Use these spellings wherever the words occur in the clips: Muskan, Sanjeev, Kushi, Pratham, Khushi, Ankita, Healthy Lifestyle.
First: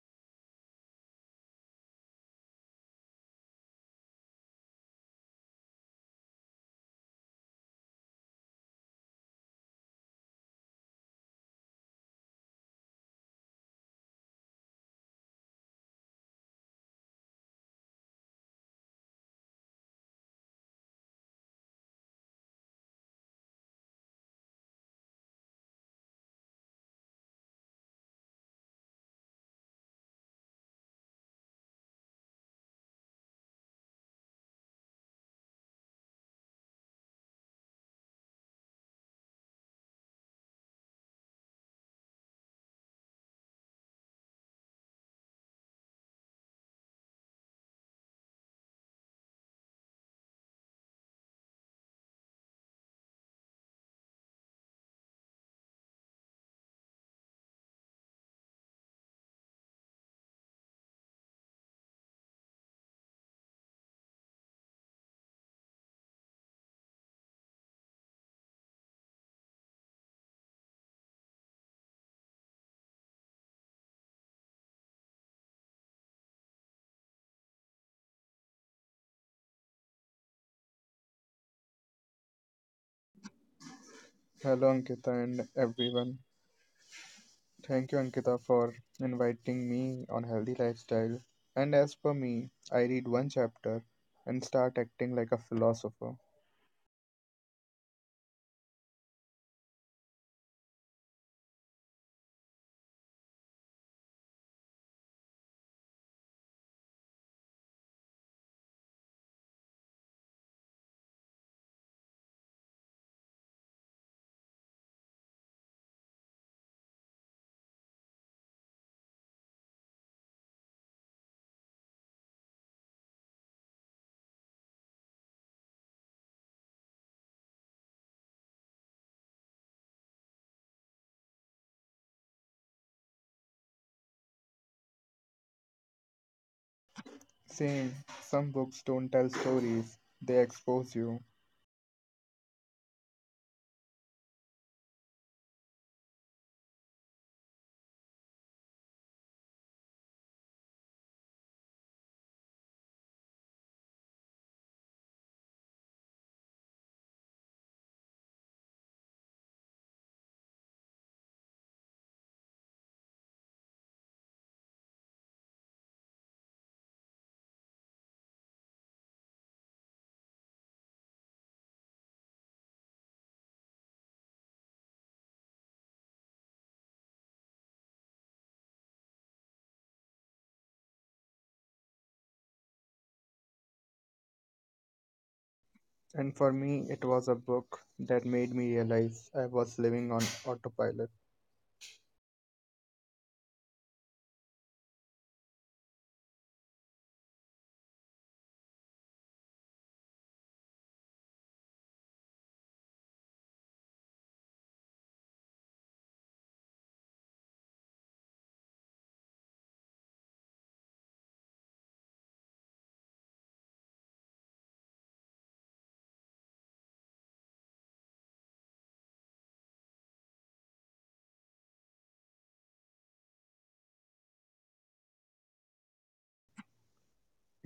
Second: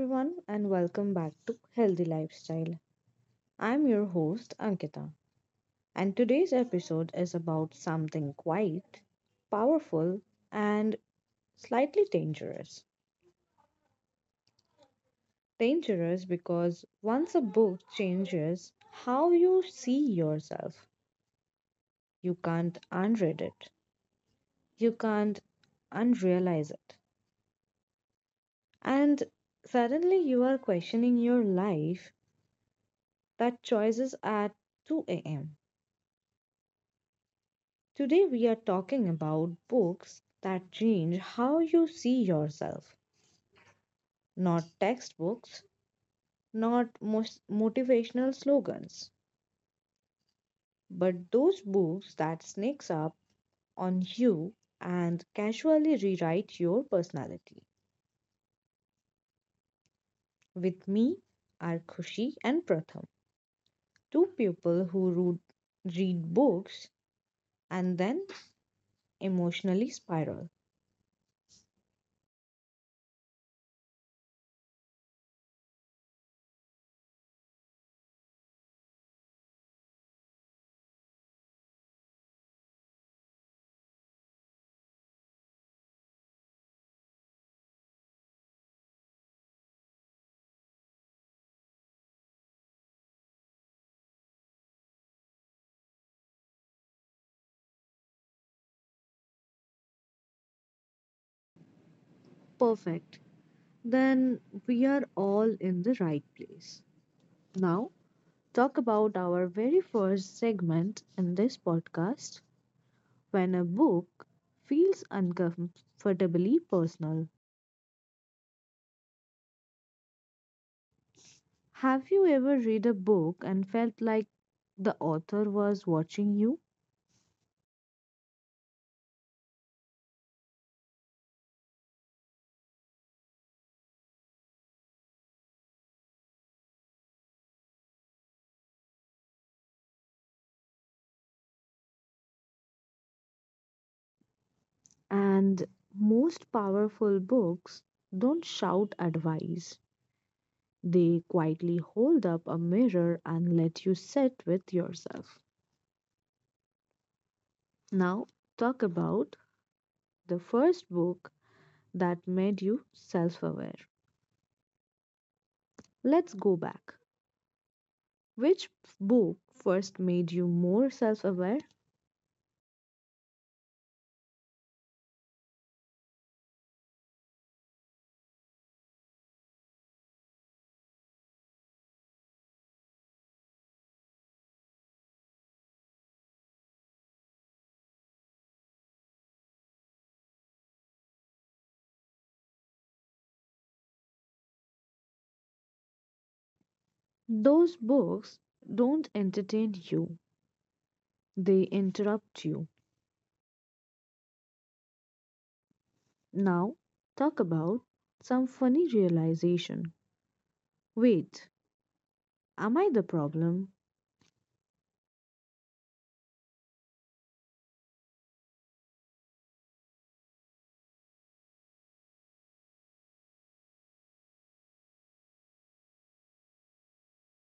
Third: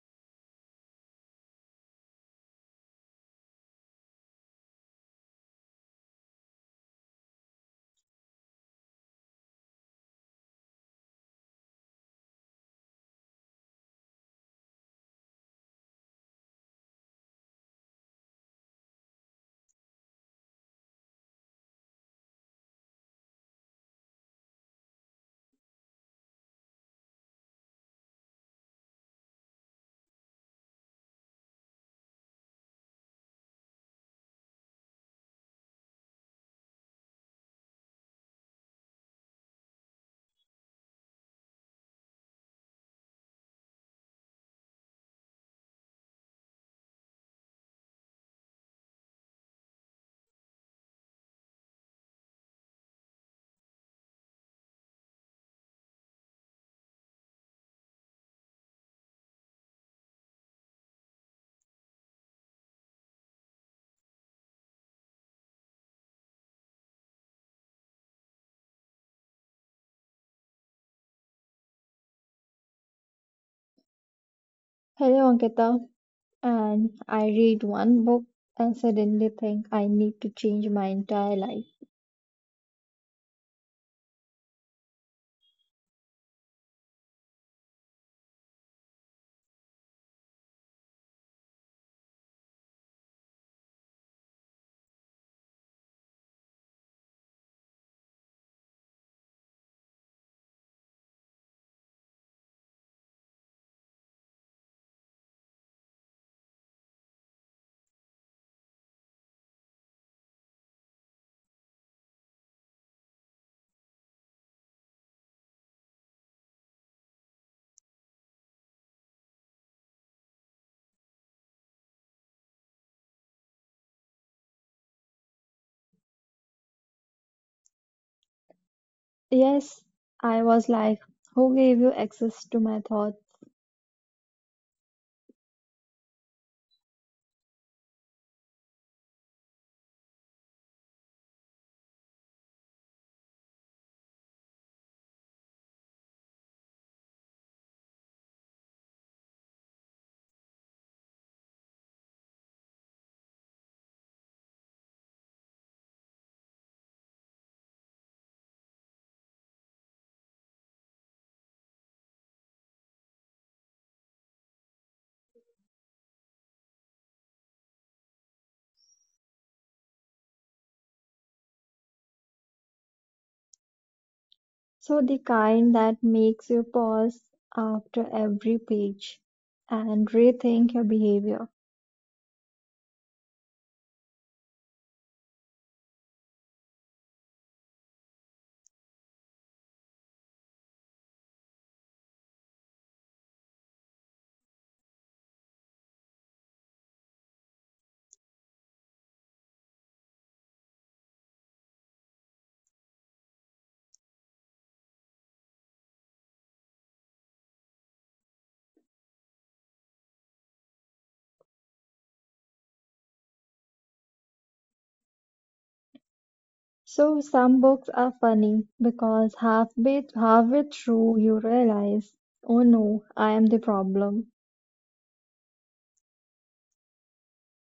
everyone, and welcome back to Healthy Lifestyle. I'm your host, Ankita, and today's episode is about something quite powerful and slightly dangerous. Dangerous because once a book changes how you see yourself, you can't unread it, you can't unrealize it, and suddenly you are questioning your life that choices at 2 a.m. Today, we are talking about books that change how you see yourself. Not textbooks, not motivational slogans, but those books that sneaks up on you and casually rewrite your personality. With me are Khushi and Pratham, two people who read books and then emotionally spiral. Hello Ankita, and I read one book and suddenly think I need to change my entire life. Hello, Ankita, and everyone. Thank you, Ankita, for inviting me on Healthy Lifestyle. And as per me, I read one chapter and start acting like a philosopher. Perfect. Then we are all in the right place. Now, talk about our very first segment in this podcast when a book feels uncomfortably personal. Have you ever read a book and felt like the author was watching you? Yes, I was like, who gave you access to my thoughts? Same, some books don't tell stories, they expose you. And most powerful books don't shout advice, they quietly hold up a mirror and let you sit with yourself. Now, talk about the first book that made you self aware. Let's go back. Which book first made you more self aware? So the kind that makes you pause after every page and rethink your behavior. And for me, it was a book that made me realize I was living on autopilot. Those books don't entertain you, they interrupt you. Now, talk about some funny realization. Wait, am I the problem? So some books are funny because halfway through you realize, oh no, I am the problem.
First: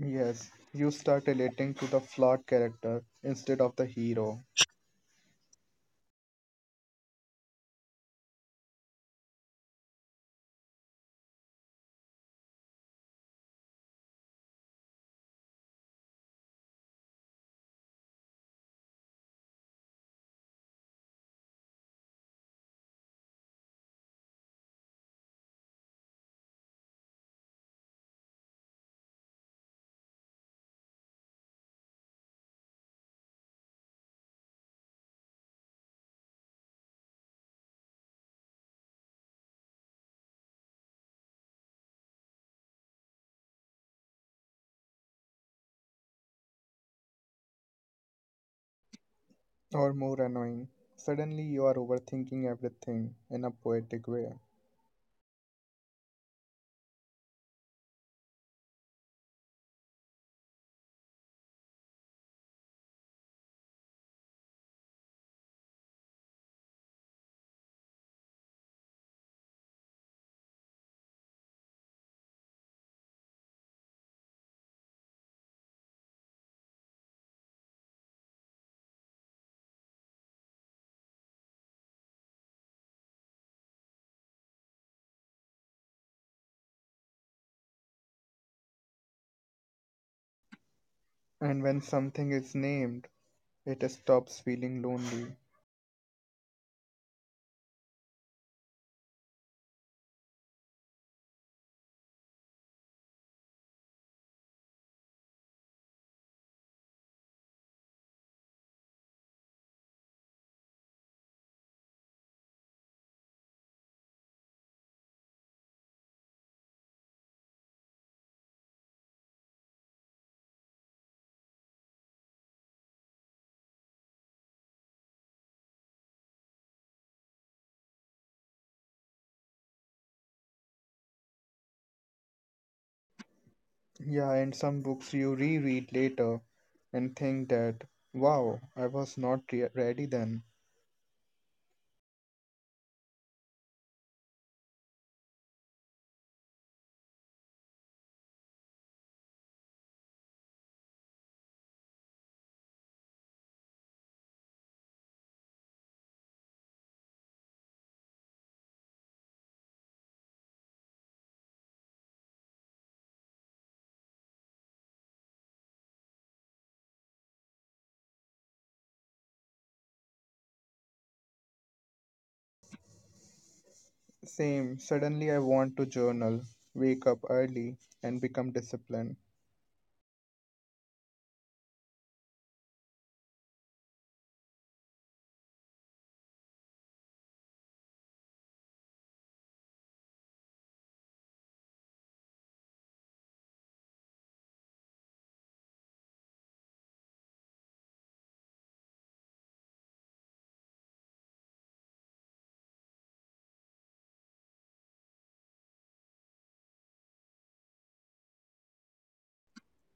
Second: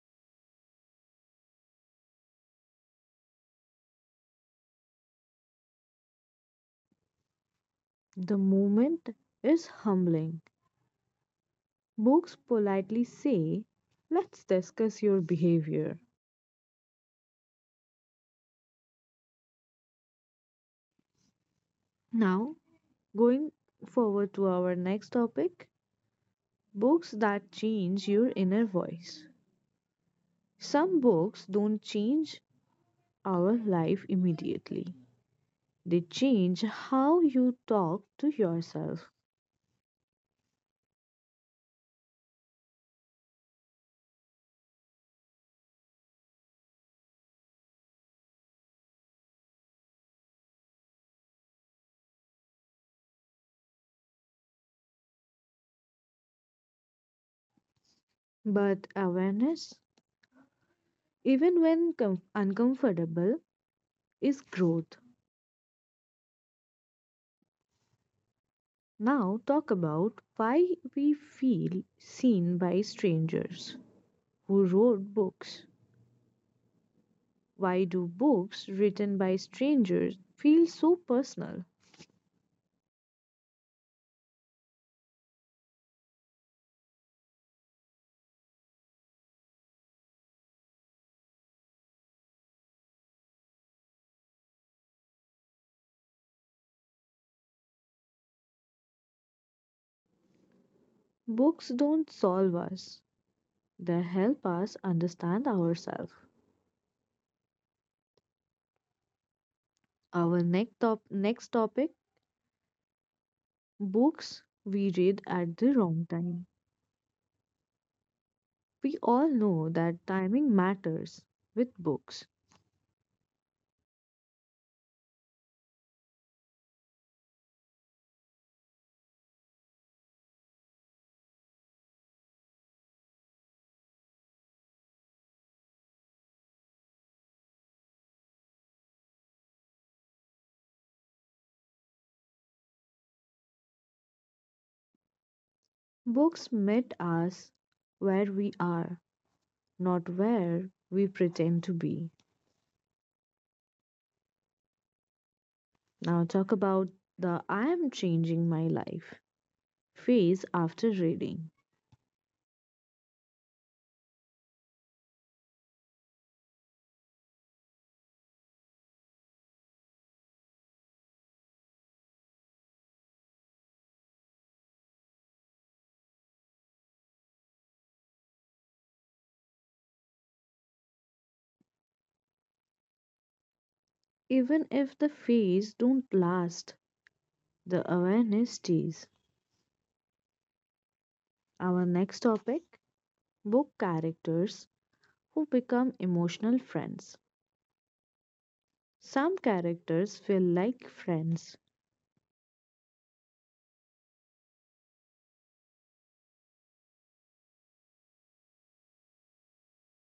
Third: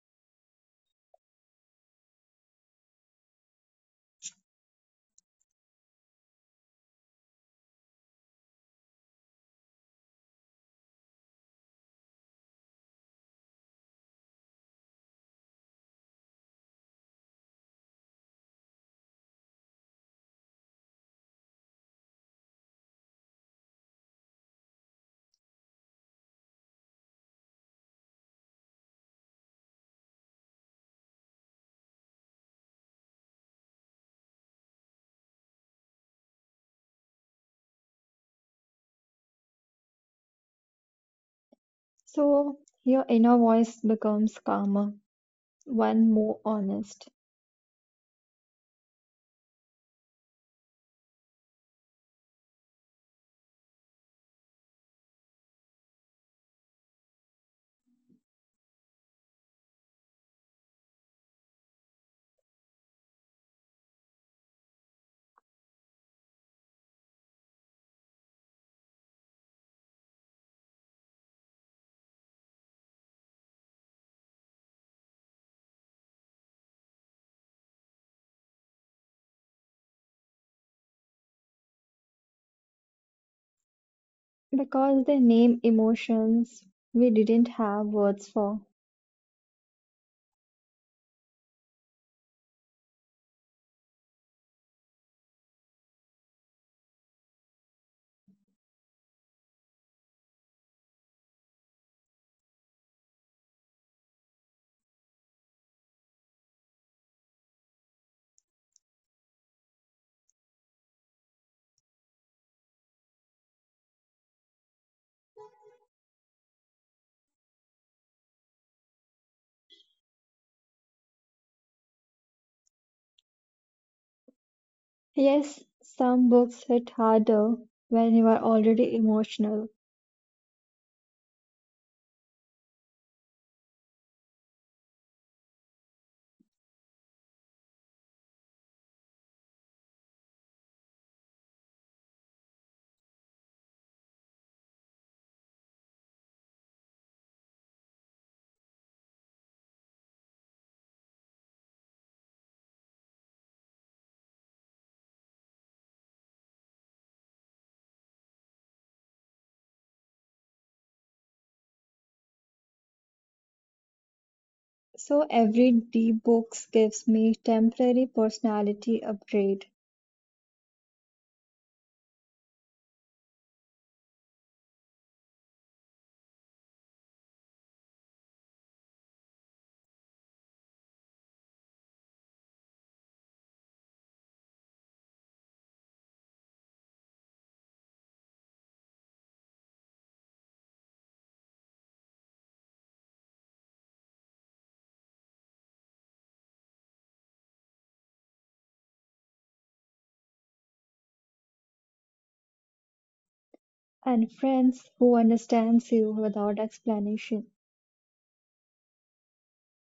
Yes, you start relating to the flawed character instead of the hero, The moment is humbling. Books politely say, let's discuss your behavior. Now, going forward to our next topic books that change your inner voice. Some books don't change our life immediately. They change how you talk to yourself. So your inner voice becomes calmer one more honest or more annoying. Suddenly, you are overthinking everything in a poetic way. But awareness, even when uncomfortable, is growth. Now, talk about why we feel seen by strangers who wrote books. Why do books written by strangers feel so personal? because they name emotions we didn't have words for. And when something is named, it stops feeling lonely. Books don't solve us, they help us understand ourselves. Our next topic books we read at the wrong time. We all know that timing matters with books. Yes, some books hit harder when you are already emotional. Yeah, and some books you reread later and think that, wow, I was not ready then. Books meet us where we are, not where we pretend to be. Now, talk about the I am changing my life phase after reading. So every deep book gives me temporary personality upgrade Same, suddenly I want to journal, wake up early, and become disciplined. Even if the phase don't last, the awareness stays. Our next topic book characters who become emotional friends. Some characters feel like friends. and friends who understands you without explanation.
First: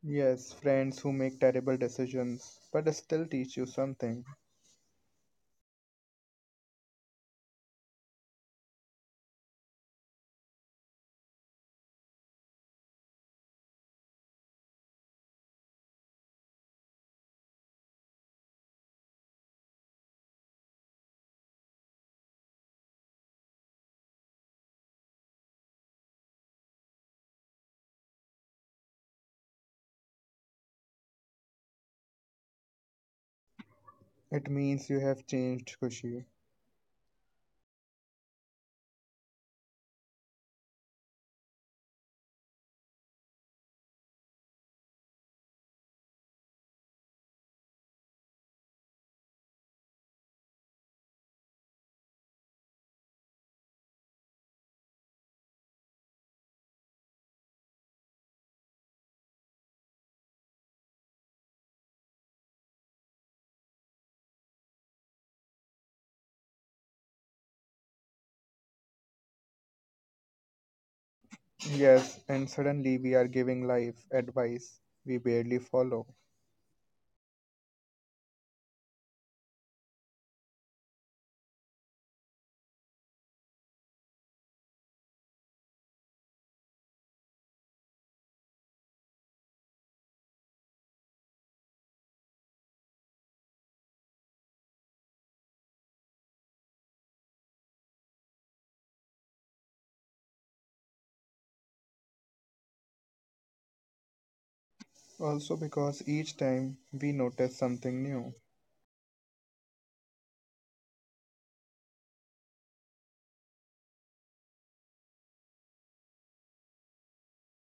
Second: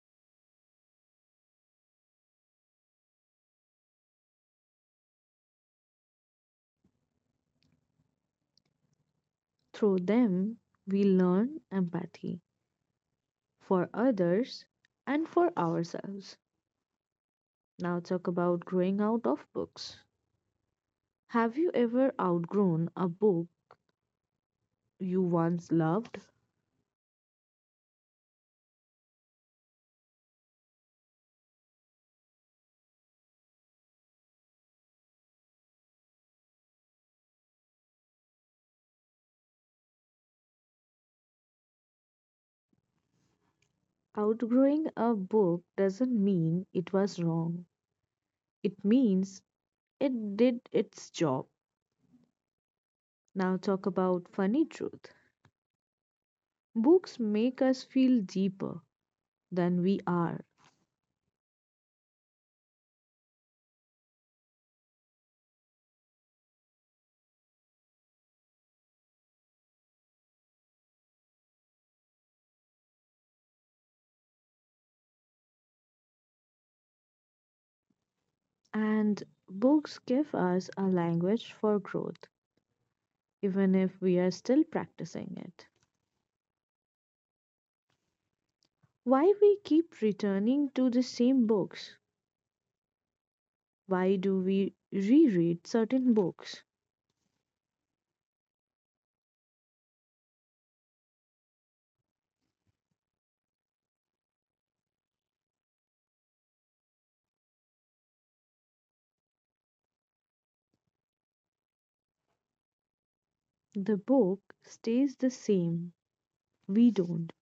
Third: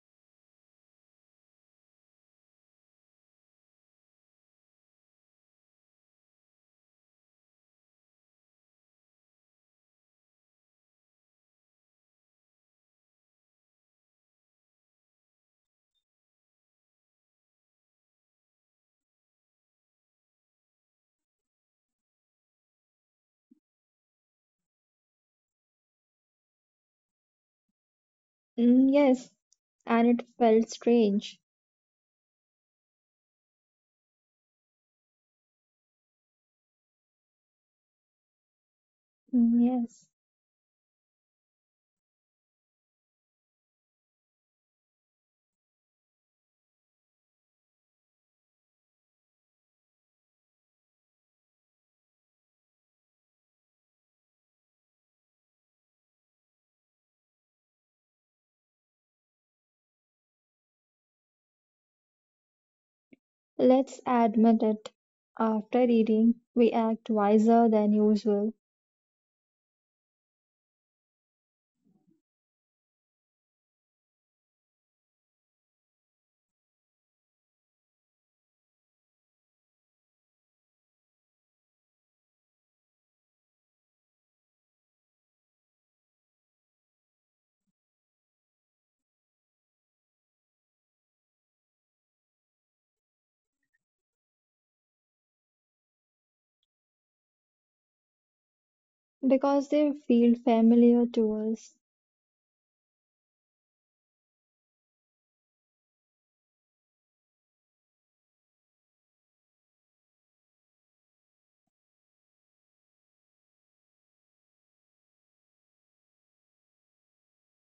Yes, friends who make terrible decisions but still teach you something. Through them, we learn empathy for others and for ourselves. Now, talk about growing out of books. Have you ever outgrown a book you once loved? Mm, yes, and it felt strange. It means you have changed, Kushi. Mm, yes, Outgrowing a book doesn't mean it was wrong, it means it did its job. Now, talk about funny truth. Books make us feel deeper than we are, let's admit it. After reading, we act wiser than usual. Yes, and suddenly we are giving life advice we barely follow. and books give us a language for growth, even if we are still practicing it. Why we keep returning to the same books? Why do we reread certain books? Because they feel familiar to us, Also because each time we notice something new The book stays the same. We don't.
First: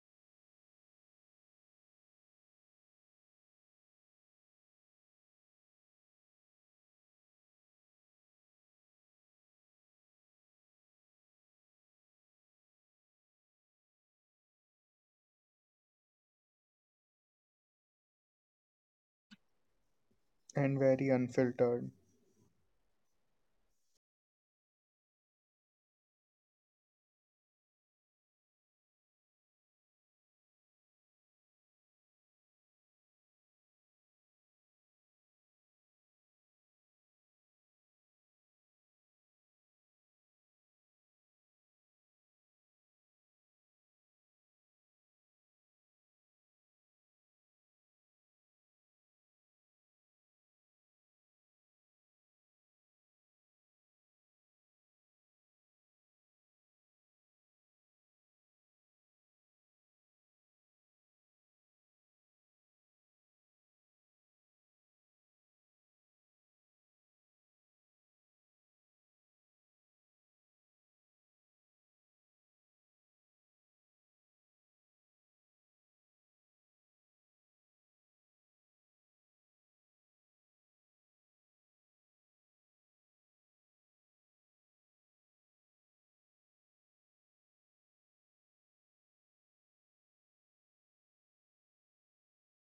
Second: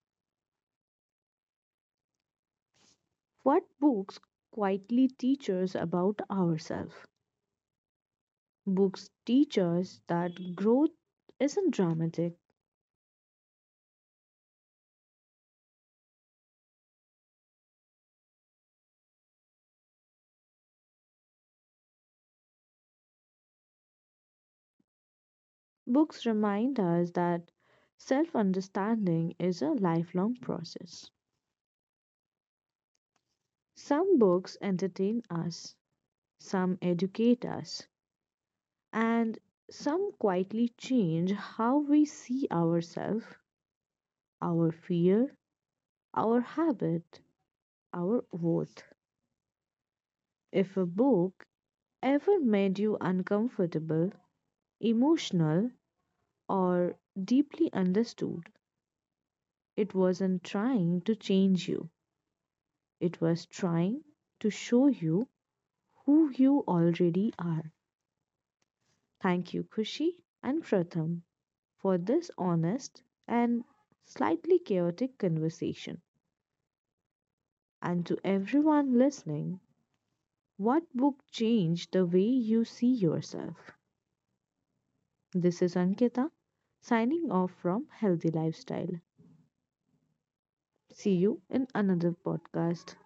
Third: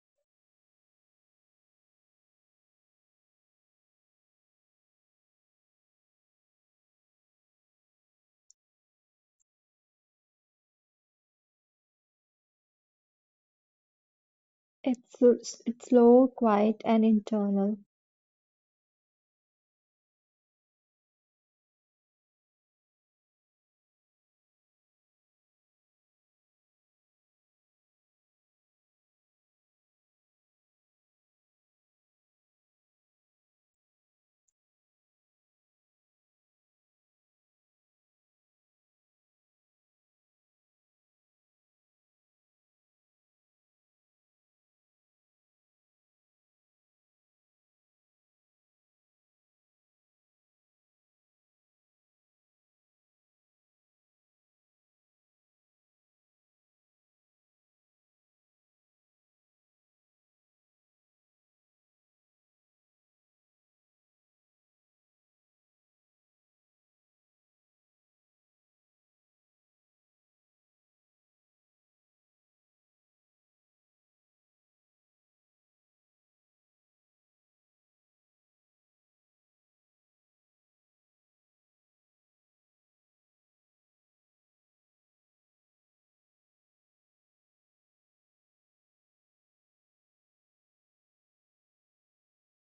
What books quietly teach us about ourselves? Books teach us that growth isn't dramatic. it's slow, quiet, and internal. and very unfiltered. Books remind us that self understanding is a lifelong process. Some books entertain us, some educate us, and some quietly change how we see ourselves, our fear, our habit, our worth. If a book ever made you uncomfortable, emotional, or deeply understood, it wasn't trying to change you, it was trying to show you who you already are. Thank you, Kushi and Pratham, for this honest and slightly chaotic conversation. And to everyone listening, what book changed the way you see yourself? This is Ankita signing off from Healthy Lifestyle. See you in another podcast.